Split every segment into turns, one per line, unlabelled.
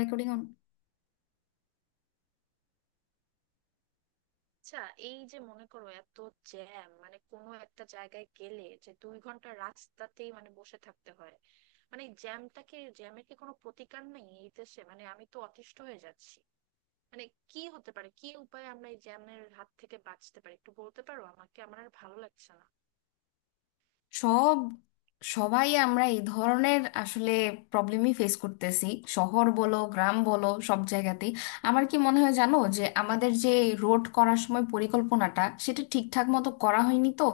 Recording on.
আচ্ছা, এই যে মনে করো, এত জ্যাম, মানে কোনো একটা জায়গায় গেলে যে 2 ঘন্টা রাস্তাতেই মানে বসে থাকতে হয়, মানে এই জ্যামটাকে, জ্যামের কি কোনো প্রতিকার নেই এই দেশে? মানে আমি তো অতিষ্ঠ হয়ে যাচ্ছি। মানে কি হতে পারে, কি উপায়ে আমরা এই জ্যামের হাত থেকে বাঁচতে পারি, একটু বলতে পারো আমাকে? আমার আর ভালো লাগছে না।
সব সবাই আমরা এই ধরনের আসলে প্রবলেমই ফেস করতেছি, শহর বলো গ্রাম বলো সব জায়গাতেই। আমার কি মনে হয় জানো, যে আমাদের যে রোড করার সময় পরিকল্পনাটা সেটা ঠিকঠাক মতো করা হয়নি, তো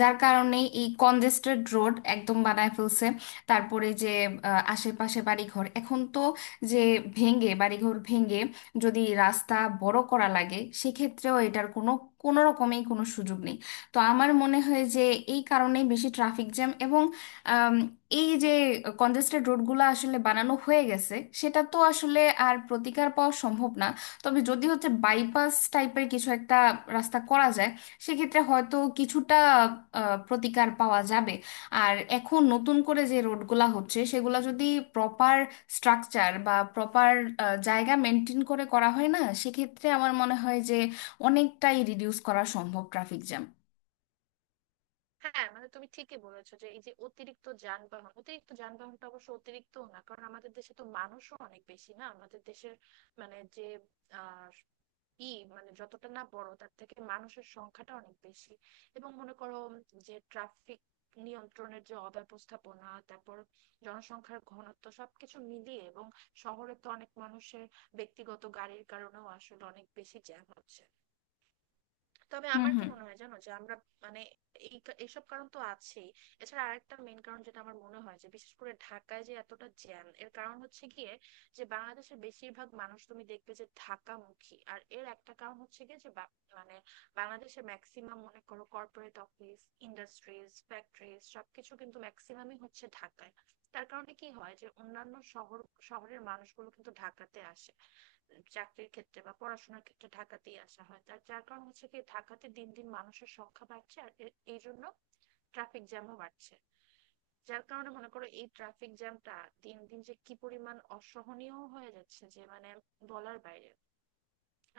যার কারণে এই কনজেস্টেড রোড একদম বানায় ফেলছে। তারপরে যে আশেপাশে বাড়িঘর এখন তো, যে ভেঙে, বাড়িঘর ভেঙে যদি রাস্তা বড় করা লাগে, সেক্ষেত্রেও এটার কোনো কোনো রকমেই কোনো সুযোগ নেই। তো আমার মনে হয় যে এই কারণেই বেশি ট্রাফিক জ্যাম। এবং আম, এই যে কনজেস্টেড রোডগুলো আসলে বানানো হয়ে গেছে, সেটা তো আসলে আর প্রতিকার পাওয়া সম্ভব না। তবে যদি হচ্ছে বাইপাস টাইপের কিছু একটা রাস্তা করা যায়, সেক্ষেত্রে হয়তো কিছুটা প্রতিকার পাওয়া যাবে। আর এখন নতুন করে যে রোডগুলা হচ্ছে সেগুলা যদি প্রপার স্ট্রাকচার বা প্রপার জায়গা মেনটেন করে করা হয় না, সেক্ষেত্রে আমার মনে হয় যে অনেকটাই রিডিউস করা সম্ভব ট্রাফিক জ্যাম।
হ্যাঁ, মানে তুমি ঠিকই বলেছো যে এই যে অতিরিক্ত যানবাহন, অতিরিক্ত যানবাহনটা অবশ্য অতিরিক্ত না, কারণ আমাদের দেশে তো মানুষও অনেক বেশি, না আমাদের দেশের মানে যে ই মানে যতটা না বড়, তার থেকে মানুষের সংখ্যাটা অনেক বেশি। এবং মনে করো যে ট্রাফিক নিয়ন্ত্রণের যে অব্যবস্থাপনা, তারপর জনসংখ্যার ঘনত্ব, সবকিছু মিলিয়ে, এবং শহরে তো অনেক মানুষের ব্যক্তিগত গাড়ির কারণেও আসলে অনেক বেশি জ্যাম হচ্ছে। তবে
হুম,
আমার কি
হুম।
মনে হয় জানো, যে আমরা, মানে, এই এইসব কারণ তো আছেই। এছাড়া আরেকটা মেন কারণ যেটা আমার মনে হয়, যে বিশেষ করে ঢাকায় যে এতটা জ্যাম, এর কারণ হচ্ছে গিয়ে যে বাংলাদেশের বেশিরভাগ মানুষ তুমি দেখবে যে ঢাকামুখী। আর এর একটা কারণ হচ্ছে গিয়ে যে মানে বাংলাদেশে ম্যাক্সিমাম মনে করো কর্পোরেট অফিস, ইন্ডাস্ট্রিজ, ফ্যাক্টরিজ সবকিছু কিন্তু ম্যাক্সিমামই হচ্ছে ঢাকায়। তার কারণে কি হয়, যে অন্যান্য শহরের মানুষগুলো কিন্তু ঢাকাতে আসে, চাকরির ক্ষেত্রে বা পড়াশোনার ক্ষেত্রে ঢাকাতেই আসা হয়। যার কারণ হচ্ছে, কি ঢাকাতে দিন দিন মানুষের সংখ্যা বাড়ছে, আর এই জন্য ট্রাফিক জ্যামও বাড়ছে। যার কারণে মনে করো এই ট্রাফিক জ্যামটা দিন দিন যে কি পরিমাণ অসহনীয় হয়ে যাচ্ছে, যে মানে বলার বাইরে।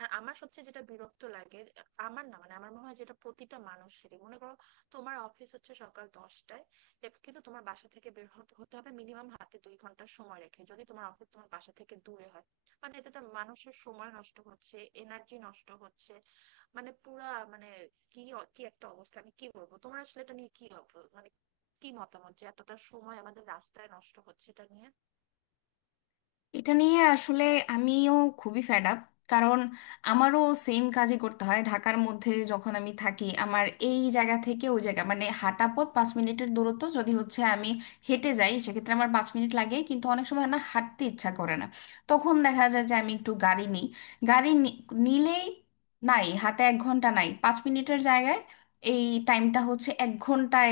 আর আমার সবচেয়ে যেটা বিরক্ত লাগে, আমার না, মানে আমার মনে হয় যেটা প্রতিটা মানুষেরই, মনে করো তোমার অফিস হচ্ছে সকাল 10টায়, কিন্তু তোমার বাসা থেকে বের হতে হতে হবে মিনিমাম হাতে 2 ঘন্টার সময় রেখে, যদি তোমার অফিস তোমার বাসা থেকে দূরে হয়। মানে এতে তো মানুষের সময় নষ্ট হচ্ছে, এনার্জি নষ্ট হচ্ছে, মানে পুরা মানে কি কি একটা অবস্থা। আমি কি বলবো তোমার আসলে এটা নিয়ে, কি মানে কি মতামত, যে এতটা সময় আমাদের রাস্তায় নষ্ট হচ্ছে এটা নিয়ে?
এটা নিয়ে আসলে আমিও খুবই ফেড আপ। কারণ আমারও সেম কাজই করতে হয়। ঢাকার মধ্যে যখন আমি থাকি, আমার এই জায়গা থেকে ওই জায়গা মানে হাঁটা পথ 5 মিনিটের দূরত্ব যদি হচ্ছে, আমি হেঁটে যাই, সেক্ষেত্রে আমার 5 মিনিট লাগে। কিন্তু অনেক সময় না হাঁটতে ইচ্ছা করে না, তখন দেখা যায় যে আমি একটু গাড়ি নিই। গাড়ি নি- নিলেই নাই হাতে 1 ঘন্টা, নাই 5 মিনিটের জায়গায় এই টাইমটা হচ্ছে 1 ঘন্টায়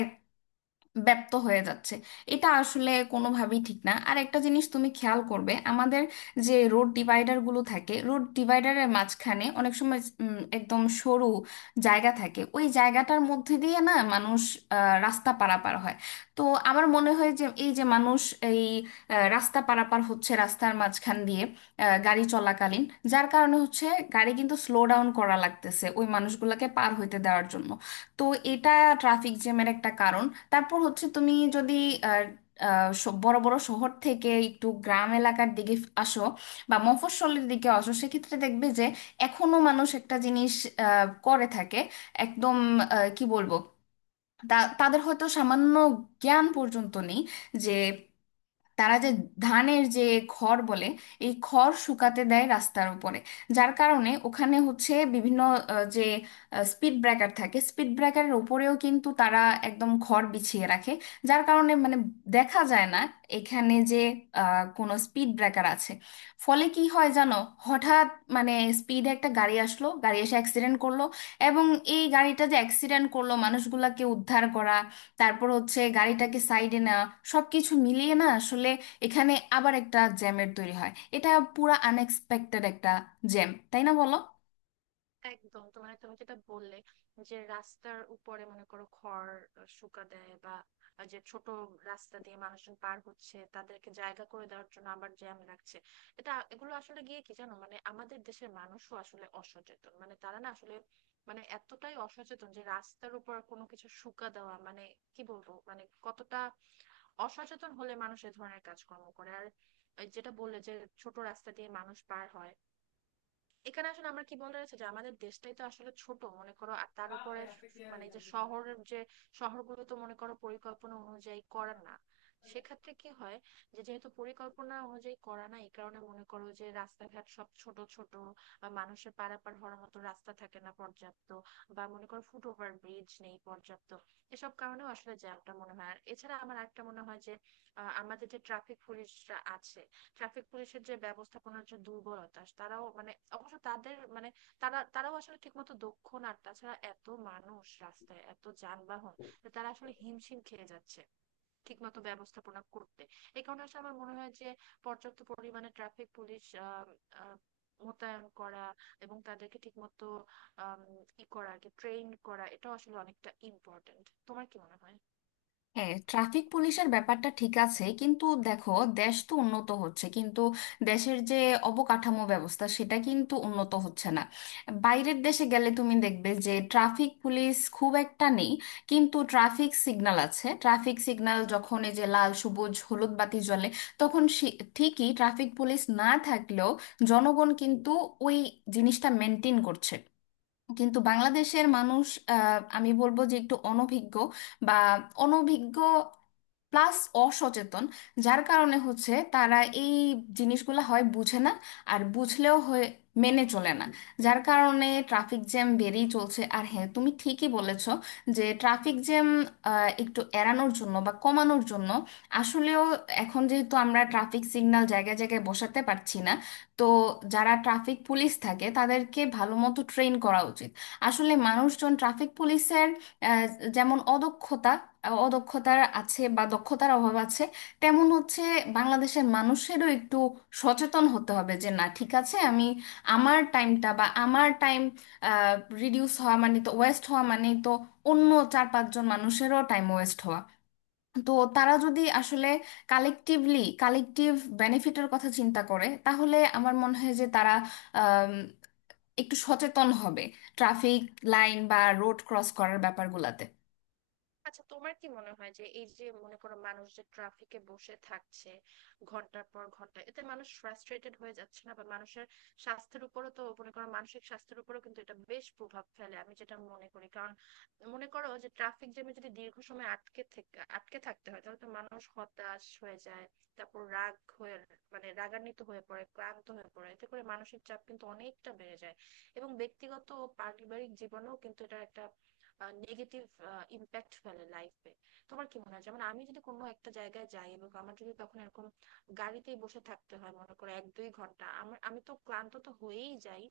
ব্যপ্ত হয়ে যাচ্ছে। এটা আসলে কোনোভাবেই ঠিক না। আর একটা জিনিস তুমি খেয়াল করবে, আমাদের যে রোড ডিভাইডারগুলো থাকে, রোড ডিভাইডারের মাঝখানে অনেক সময় একদম সরু জায়গা থাকে। ওই জায়গাটার মধ্যে দিয়ে না মানুষ রাস্তা পারাপার হয়। তো আমার মনে হয় যে এই যে মানুষ এই রাস্তা পারাপার হচ্ছে রাস্তার মাঝখান দিয়ে গাড়ি চলাকালীন, যার কারণে হচ্ছে গাড়ি কিন্তু স্লো ডাউন করা লাগতেছে ওই মানুষগুলোকে পার হইতে দেওয়ার জন্য। তো এটা ট্রাফিক জ্যামের একটা কারণ। তারপর হচ্ছে তুমি যদি আর, বড় বড় শহর থেকে একটু গ্রাম এলাকার দিকে আসো বা মফস্বলের দিকে আসো, সেক্ষেত্রে দেখবে যে এখনো মানুষ একটা জিনিস করে থাকে। একদম কি বলবো, তাদের হয়তো সামান্য জ্ঞান পর্যন্ত নেই যে তারা যে ধানের যে খড় বলে, এই খড় শুকাতে দেয় রাস্তার উপরে। যার কারণে ওখানে হচ্ছে বিভিন্ন যে স্পিড ব্রেকার থাকে, স্পিড ব্রেকারের উপরেও কিন্তু তারা একদম খড় বিছিয়ে রাখে। যার কারণে মানে দেখা যায় না এখানে যে কোনো স্পিড ব্রেকার আছে। ফলে কি হয় জানো, হঠাৎ মানে স্পিডে একটা গাড়ি আসলো, গাড়ি এসে অ্যাক্সিডেন্ট করলো। এবং এই গাড়িটা যে অ্যাক্সিডেন্ট করলো, মানুষগুলাকে উদ্ধার করা, তারপর হচ্ছে গাড়িটাকে সাইডে নেওয়া, সবকিছু মিলিয়ে না আসলে এখানে আবার একটা জ্যামের তৈরি হয়। এটা পুরা আনএক্সপেক্টেড একটা জ্যাম, তাই না বলো?
একদম। তোমার, তুমি যেটা বললে যে রাস্তার উপরে মনে করো খড় শুকা দেয়, বা যে ছোট রাস্তা দিয়ে মানুষজন পার হচ্ছে তাদেরকে জায়গা করে দেওয়ার জন্য আবার জ্যাম লাগছে, এটা, এগুলো আসলে গিয়ে কি জানো, মানে আমাদের দেশের মানুষও আসলে অসচেতন, মানে তারা না আসলে, মানে এতটাই অসচেতন যে রাস্তার উপর কোনো কিছু শুকা দেওয়া, মানে কি বলবো, মানে কতটা অসচেতন হলে মানুষ এ ধরনের কাজকর্ম করে। আর ওই যেটা বললে যে ছোট রাস্তা দিয়ে মানুষ পার হয়, এখানে আসলে আমার কি বলার আছে, যে আমাদের দেশটাই তো আসলে ছোট মনে করো, আর তার উপরে মানে এই যে শহরের যে শহরগুলো তো মনে করো পরিকল্পনা অনুযায়ী করা না। সেক্ষেত্রে কি হয়, যে যেহেতু পরিকল্পনা অনুযায়ী করা না, এই কারণে মনে করো যে রাস্তাঘাট সব ছোট ছোট, বা মানুষের পারাপার হওয়ার মতো রাস্তা থাকে না পর্যাপ্ত, বা মনে করো ফুটওভার ব্রিজ নেই পর্যাপ্ত। এসব কারণেও আসলে জ্যামটা মনে হয়। আর এছাড়া আমার একটা মনে হয় যে আমাদের যে ট্রাফিক পুলিশরা আছে, ট্রাফিক পুলিশের যে ব্যবস্থাপনার যে দুর্বলতা, তারাও মানে, অবশ্য তাদের মানে তারাও আসলে ঠিকমতো দক্ষ না। আর তাছাড়া এত মানুষ রাস্তায়, এত যানবাহন, যে তারা আসলে হিমশিম খেয়ে যাচ্ছে ঠিকমতো ব্যবস্থাপনা করতে। এই কারণে আসলে আমার মনে হয় যে পর্যাপ্ত পরিমাণে ট্রাফিক পুলিশ আহ আহ, মোতায়েন করা, এবং তাদেরকে ঠিকমতো আম, করা, ট্রেন করা, এটাও আসলে অনেকটা ইম্পর্টেন্ট। তোমার কি মনে হয়?
হ্যাঁ, ট্রাফিক পুলিশের ব্যাপারটা ঠিক আছে, কিন্তু দেখো, দেশ তো উন্নত হচ্ছে কিন্তু দেশের যে অবকাঠামো ব্যবস্থা, সেটা কিন্তু উন্নত হচ্ছে না। বাইরের দেশে গেলে তুমি দেখবে যে ট্রাফিক পুলিশ খুব একটা নেই, কিন্তু ট্রাফিক সিগন্যাল আছে। ট্রাফিক সিগন্যাল যখন এই যে লাল সবুজ হলুদ বাতি জ্বলে, তখন ঠিকই ট্রাফিক পুলিশ না থাকলেও জনগণ কিন্তু ওই জিনিসটা মেনটেন করছে। কিন্তু বাংলাদেশের মানুষ, আমি বলবো যে একটু অনভিজ্ঞ বা অনভিজ্ঞ প্লাস অসচেতন, যার কারণে হচ্ছে তারা এই জিনিসগুলো হয় বুঝে না, আর বুঝলেও হয়ে মেনে চলে না। যার কারণে ট্রাফিক জ্যাম বেড়েই চলছে। আর হ্যাঁ তুমি ঠিকই বলেছ যে ট্রাফিক জ্যাম একটু এড়ানোর জন্য বা কমানোর জন্য আসলেও, এখন যেহেতু আমরা ট্রাফিক সিগন্যাল জায়গায় জায়গায় বসাতে পারছি না, তো যারা ট্রাফিক পুলিশ থাকে তাদেরকে ভালো মতো ট্রেন করা উচিত। আসলে মানুষজন ট্রাফিক পুলিশের যেমন অদক্ষতা অদক্ষতার আছে বা দক্ষতার অভাব আছে, তেমন হচ্ছে বাংলাদেশের মানুষেরও একটু সচেতন হতে হবে, যে না ঠিক আছে আমি আমার টাইমটা বা আমার টাইম রিডিউস হওয়া মানে তো ওয়েস্ট হওয়া, মানে তো অন্য 4-5 জন মানুষেরও টাইম ওয়েস্ট হওয়া। তো তারা যদি আসলে কালেকটিভলি, কালেকটিভ বেনিফিটের কথা চিন্তা করে, তাহলে আমার মনে হয় যে তারা আম, একটু সচেতন হবে ট্রাফিক লাইন বা রোড ক্রস করার ব্যাপারগুলোতে।
আচ্ছা তোমার কি মনে হয় যে এই যে মনে করো মানুষ যে ট্রাফিকে বসে থাকছে ঘন্টার পর ঘন্টা, এতে মানুষ ফ্রাস্ট্রেটেড হয়ে যাচ্ছে না? বা মানুষের স্বাস্থ্যের উপরও তো মনে করো, মানসিক স্বাস্থ্যের উপরও কিন্তু এটা বেশ প্রভাব ফেলে, আমি যেটা মনে করি। কারণ মনে করো যে ট্রাফিক জ্যামে যদি দীর্ঘ সময় আটকে থাকতে হয়, তাহলে তো মানুষ হতাশ হয়ে যায়, তারপর রাগ হয়ে, মানে রাগান্বিত হয়ে পড়ে, ক্লান্ত হয়ে পড়ে। এতে করে মানসিক চাপ কিন্তু অনেকটা বেড়ে যায়, এবং ব্যক্তিগত ও পারিবারিক জীবনেও কিন্তু এটা একটা নেগেটিভ ইম্প্যাক্ট ফেলে লাইফে। তোমার কি মনে হয়? যেমন আমি যদি কোনো একটা জায়গায় যাই, এবং আমার যদি তখন এরকম গাড়িতেই বসে থাকতে হয় মনে করো 1-2 ঘন্টা, আমি তো ক্লান্ত তো হয়েই যাই,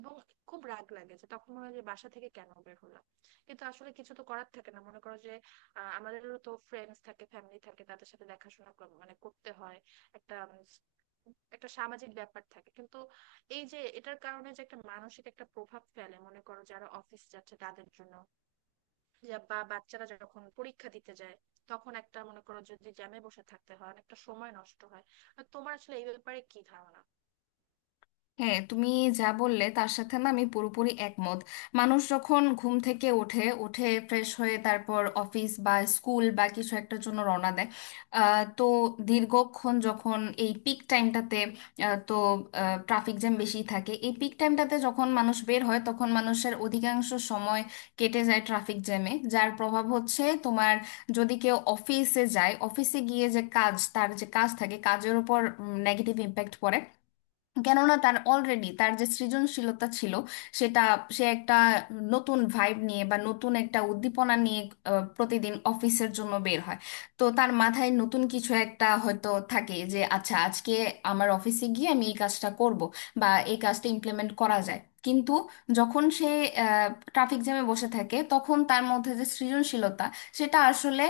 এবং খুব রাগ লাগে। যে তখন মনে হয় যে বাসা থেকে কেন বের হলাম। কিন্তু আসলে কিছু তো করার থাকে না, মনে করো যে আমাদেরও তো ফ্রেন্ডস থাকে, ফ্যামিলি থাকে, তাদের সাথে দেখাশোনা মানে করতে হয়। একটা একটা সামাজিক ব্যাপার থাকে। কিন্তু এই যে এটার কারণে যে একটা মানসিক একটা প্রভাব ফেলে, মনে করো যারা অফিস যাচ্ছে তাদের জন্য, বা বাচ্চারা যখন পরীক্ষা দিতে যায়, তখন একটা মনে করো যদি জ্যামে বসে থাকতে হয়, অনেকটা সময় নষ্ট হয়। আর তোমার আসলে এই ব্যাপারে কি ধারণা?
হ্যাঁ, তুমি যা বললে তার সাথে না আমি পুরোপুরি একমত। মানুষ যখন ঘুম থেকে ওঠে, উঠে ফ্রেশ হয়ে তারপর অফিস বা স্কুল বা কিছু একটার জন্য রওনা দেয়, তো দীর্ঘক্ষণ যখন এই পিক টাইমটাতে, তো ট্রাফিক জ্যাম বেশি থাকে এই পিক টাইমটাতে, যখন মানুষ বের হয় তখন মানুষের অধিকাংশ সময় কেটে যায় ট্রাফিক জ্যামে, যার প্রভাব হচ্ছে তোমার যদি কেউ অফিসে যায়, অফিসে গিয়ে যে কাজ, তার যে কাজ থাকে কাজের উপর নেগেটিভ ইম্প্যাক্ট পড়ে। কেননা তার অলরেডি তার যে সৃজনশীলতা ছিল সেটা, সে একটা নতুন ভাইব নিয়ে বা নতুন একটা উদ্দীপনা নিয়ে প্রতিদিন অফিসের জন্য বের হয়। তো তার মাথায় নতুন কিছু একটা হয়তো থাকে যে আচ্ছা আজকে আমার অফিসে গিয়ে আমি এই কাজটা করব বা এই কাজটা ইমপ্লিমেন্ট করা যায়। কিন্তু যখন সে ট্রাফিক জ্যামে বসে থাকে, তখন তার মধ্যে যে সৃজনশীলতা, সেটা আসলে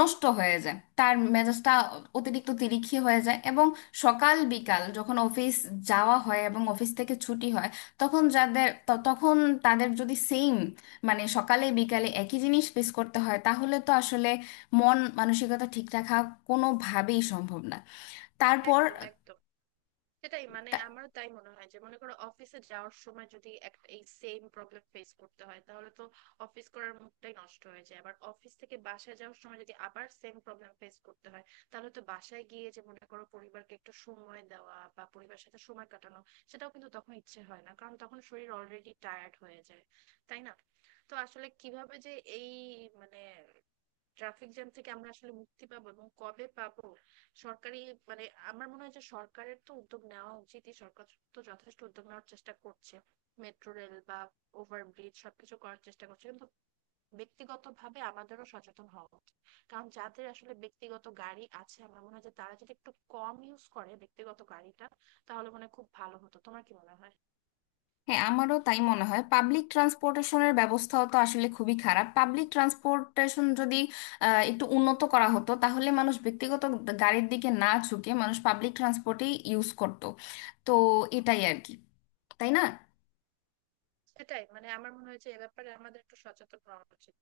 নষ্ট হয়ে যায়, তার মেজাজটা অতিরিক্ত তিরিক্ষি হয়ে যায়। এবং সকাল বিকাল যখন অফিস যাওয়া হয় এবং অফিস থেকে ছুটি হয়, তখন যাদের তখন তাদের যদি সেম মানে সকালে বিকালে একই জিনিস ফেস করতে হয়, তাহলে তো আসলে মন মানসিকতা ঠিক রাখা কোনোভাবেই সম্ভব না। তারপর
একদম একদম, সেটাই। মানে আমারও তাই মনে হয়, যে মনে করো অফিসে যাওয়ার সময় যদি একটা এই সেম প্রবলেম ফেস করতে হয়, তাহলে তো অফিস করার মুডটাই নষ্ট হয়ে যায়। আবার অফিস থেকে বাসায় যাওয়ার সময় যদি আবার সেম প্রবলেম ফেস করতে হয়, তাহলে তো বাসায় গিয়ে যে মনে করো পরিবারকে একটু সময় দেওয়া, বা পরিবারের সাথে সময় কাটানো, সেটাও কিন্তু তখন ইচ্ছে হয় না, কারণ তখন শরীর অলরেডি টায়ার্ড হয়ে যায়। তাই না? তো আসলে কিভাবে যে এই মানে ট্রাফিক জ্যাম থেকে আমরা আসলে মুক্তি পাবো, এবং কবে পাবো? সরকারি, মানে আমার মনে হয় যে সরকারের তো উদ্যোগ নেওয়া উচিত। সরকার তো যথেষ্ট উদ্যোগ নেওয়ার চেষ্টা করছে, মেট্রো রেল বা ওভারব্রিজ সবকিছু করার চেষ্টা করছে, কিন্তু ব্যক্তিগতভাবে আমাদেরও সচেতন হওয়া উচিত। কারণ যাদের আসলে ব্যক্তিগত গাড়ি আছে, আমার মনে হয় যে তারা যদি একটু কম ইউজ করে ব্যক্তিগত গাড়িটা, তাহলে মনে হয় খুব ভালো হতো। তোমার কি মনে হয়?
হ্যাঁ, আমারও তাই মনে হয়। পাবলিক ট্রান্সপোর্টেশনের ব্যবস্থাও তো আসলে খুবই খারাপ। পাবলিক ট্রান্সপোর্টেশন যদি একটু উন্নত করা হতো, তাহলে মানুষ ব্যক্তিগত গাড়ির দিকে না ঝুঁকে মানুষ পাবলিক ট্রান্সপোর্টেই ইউজ করত। তো এটাই আর কি। তাই না?
সেটাই, মানে আমার মনে হয় যে এ ব্যাপারে আমাদের একটু সচেতন হওয়া উচিত।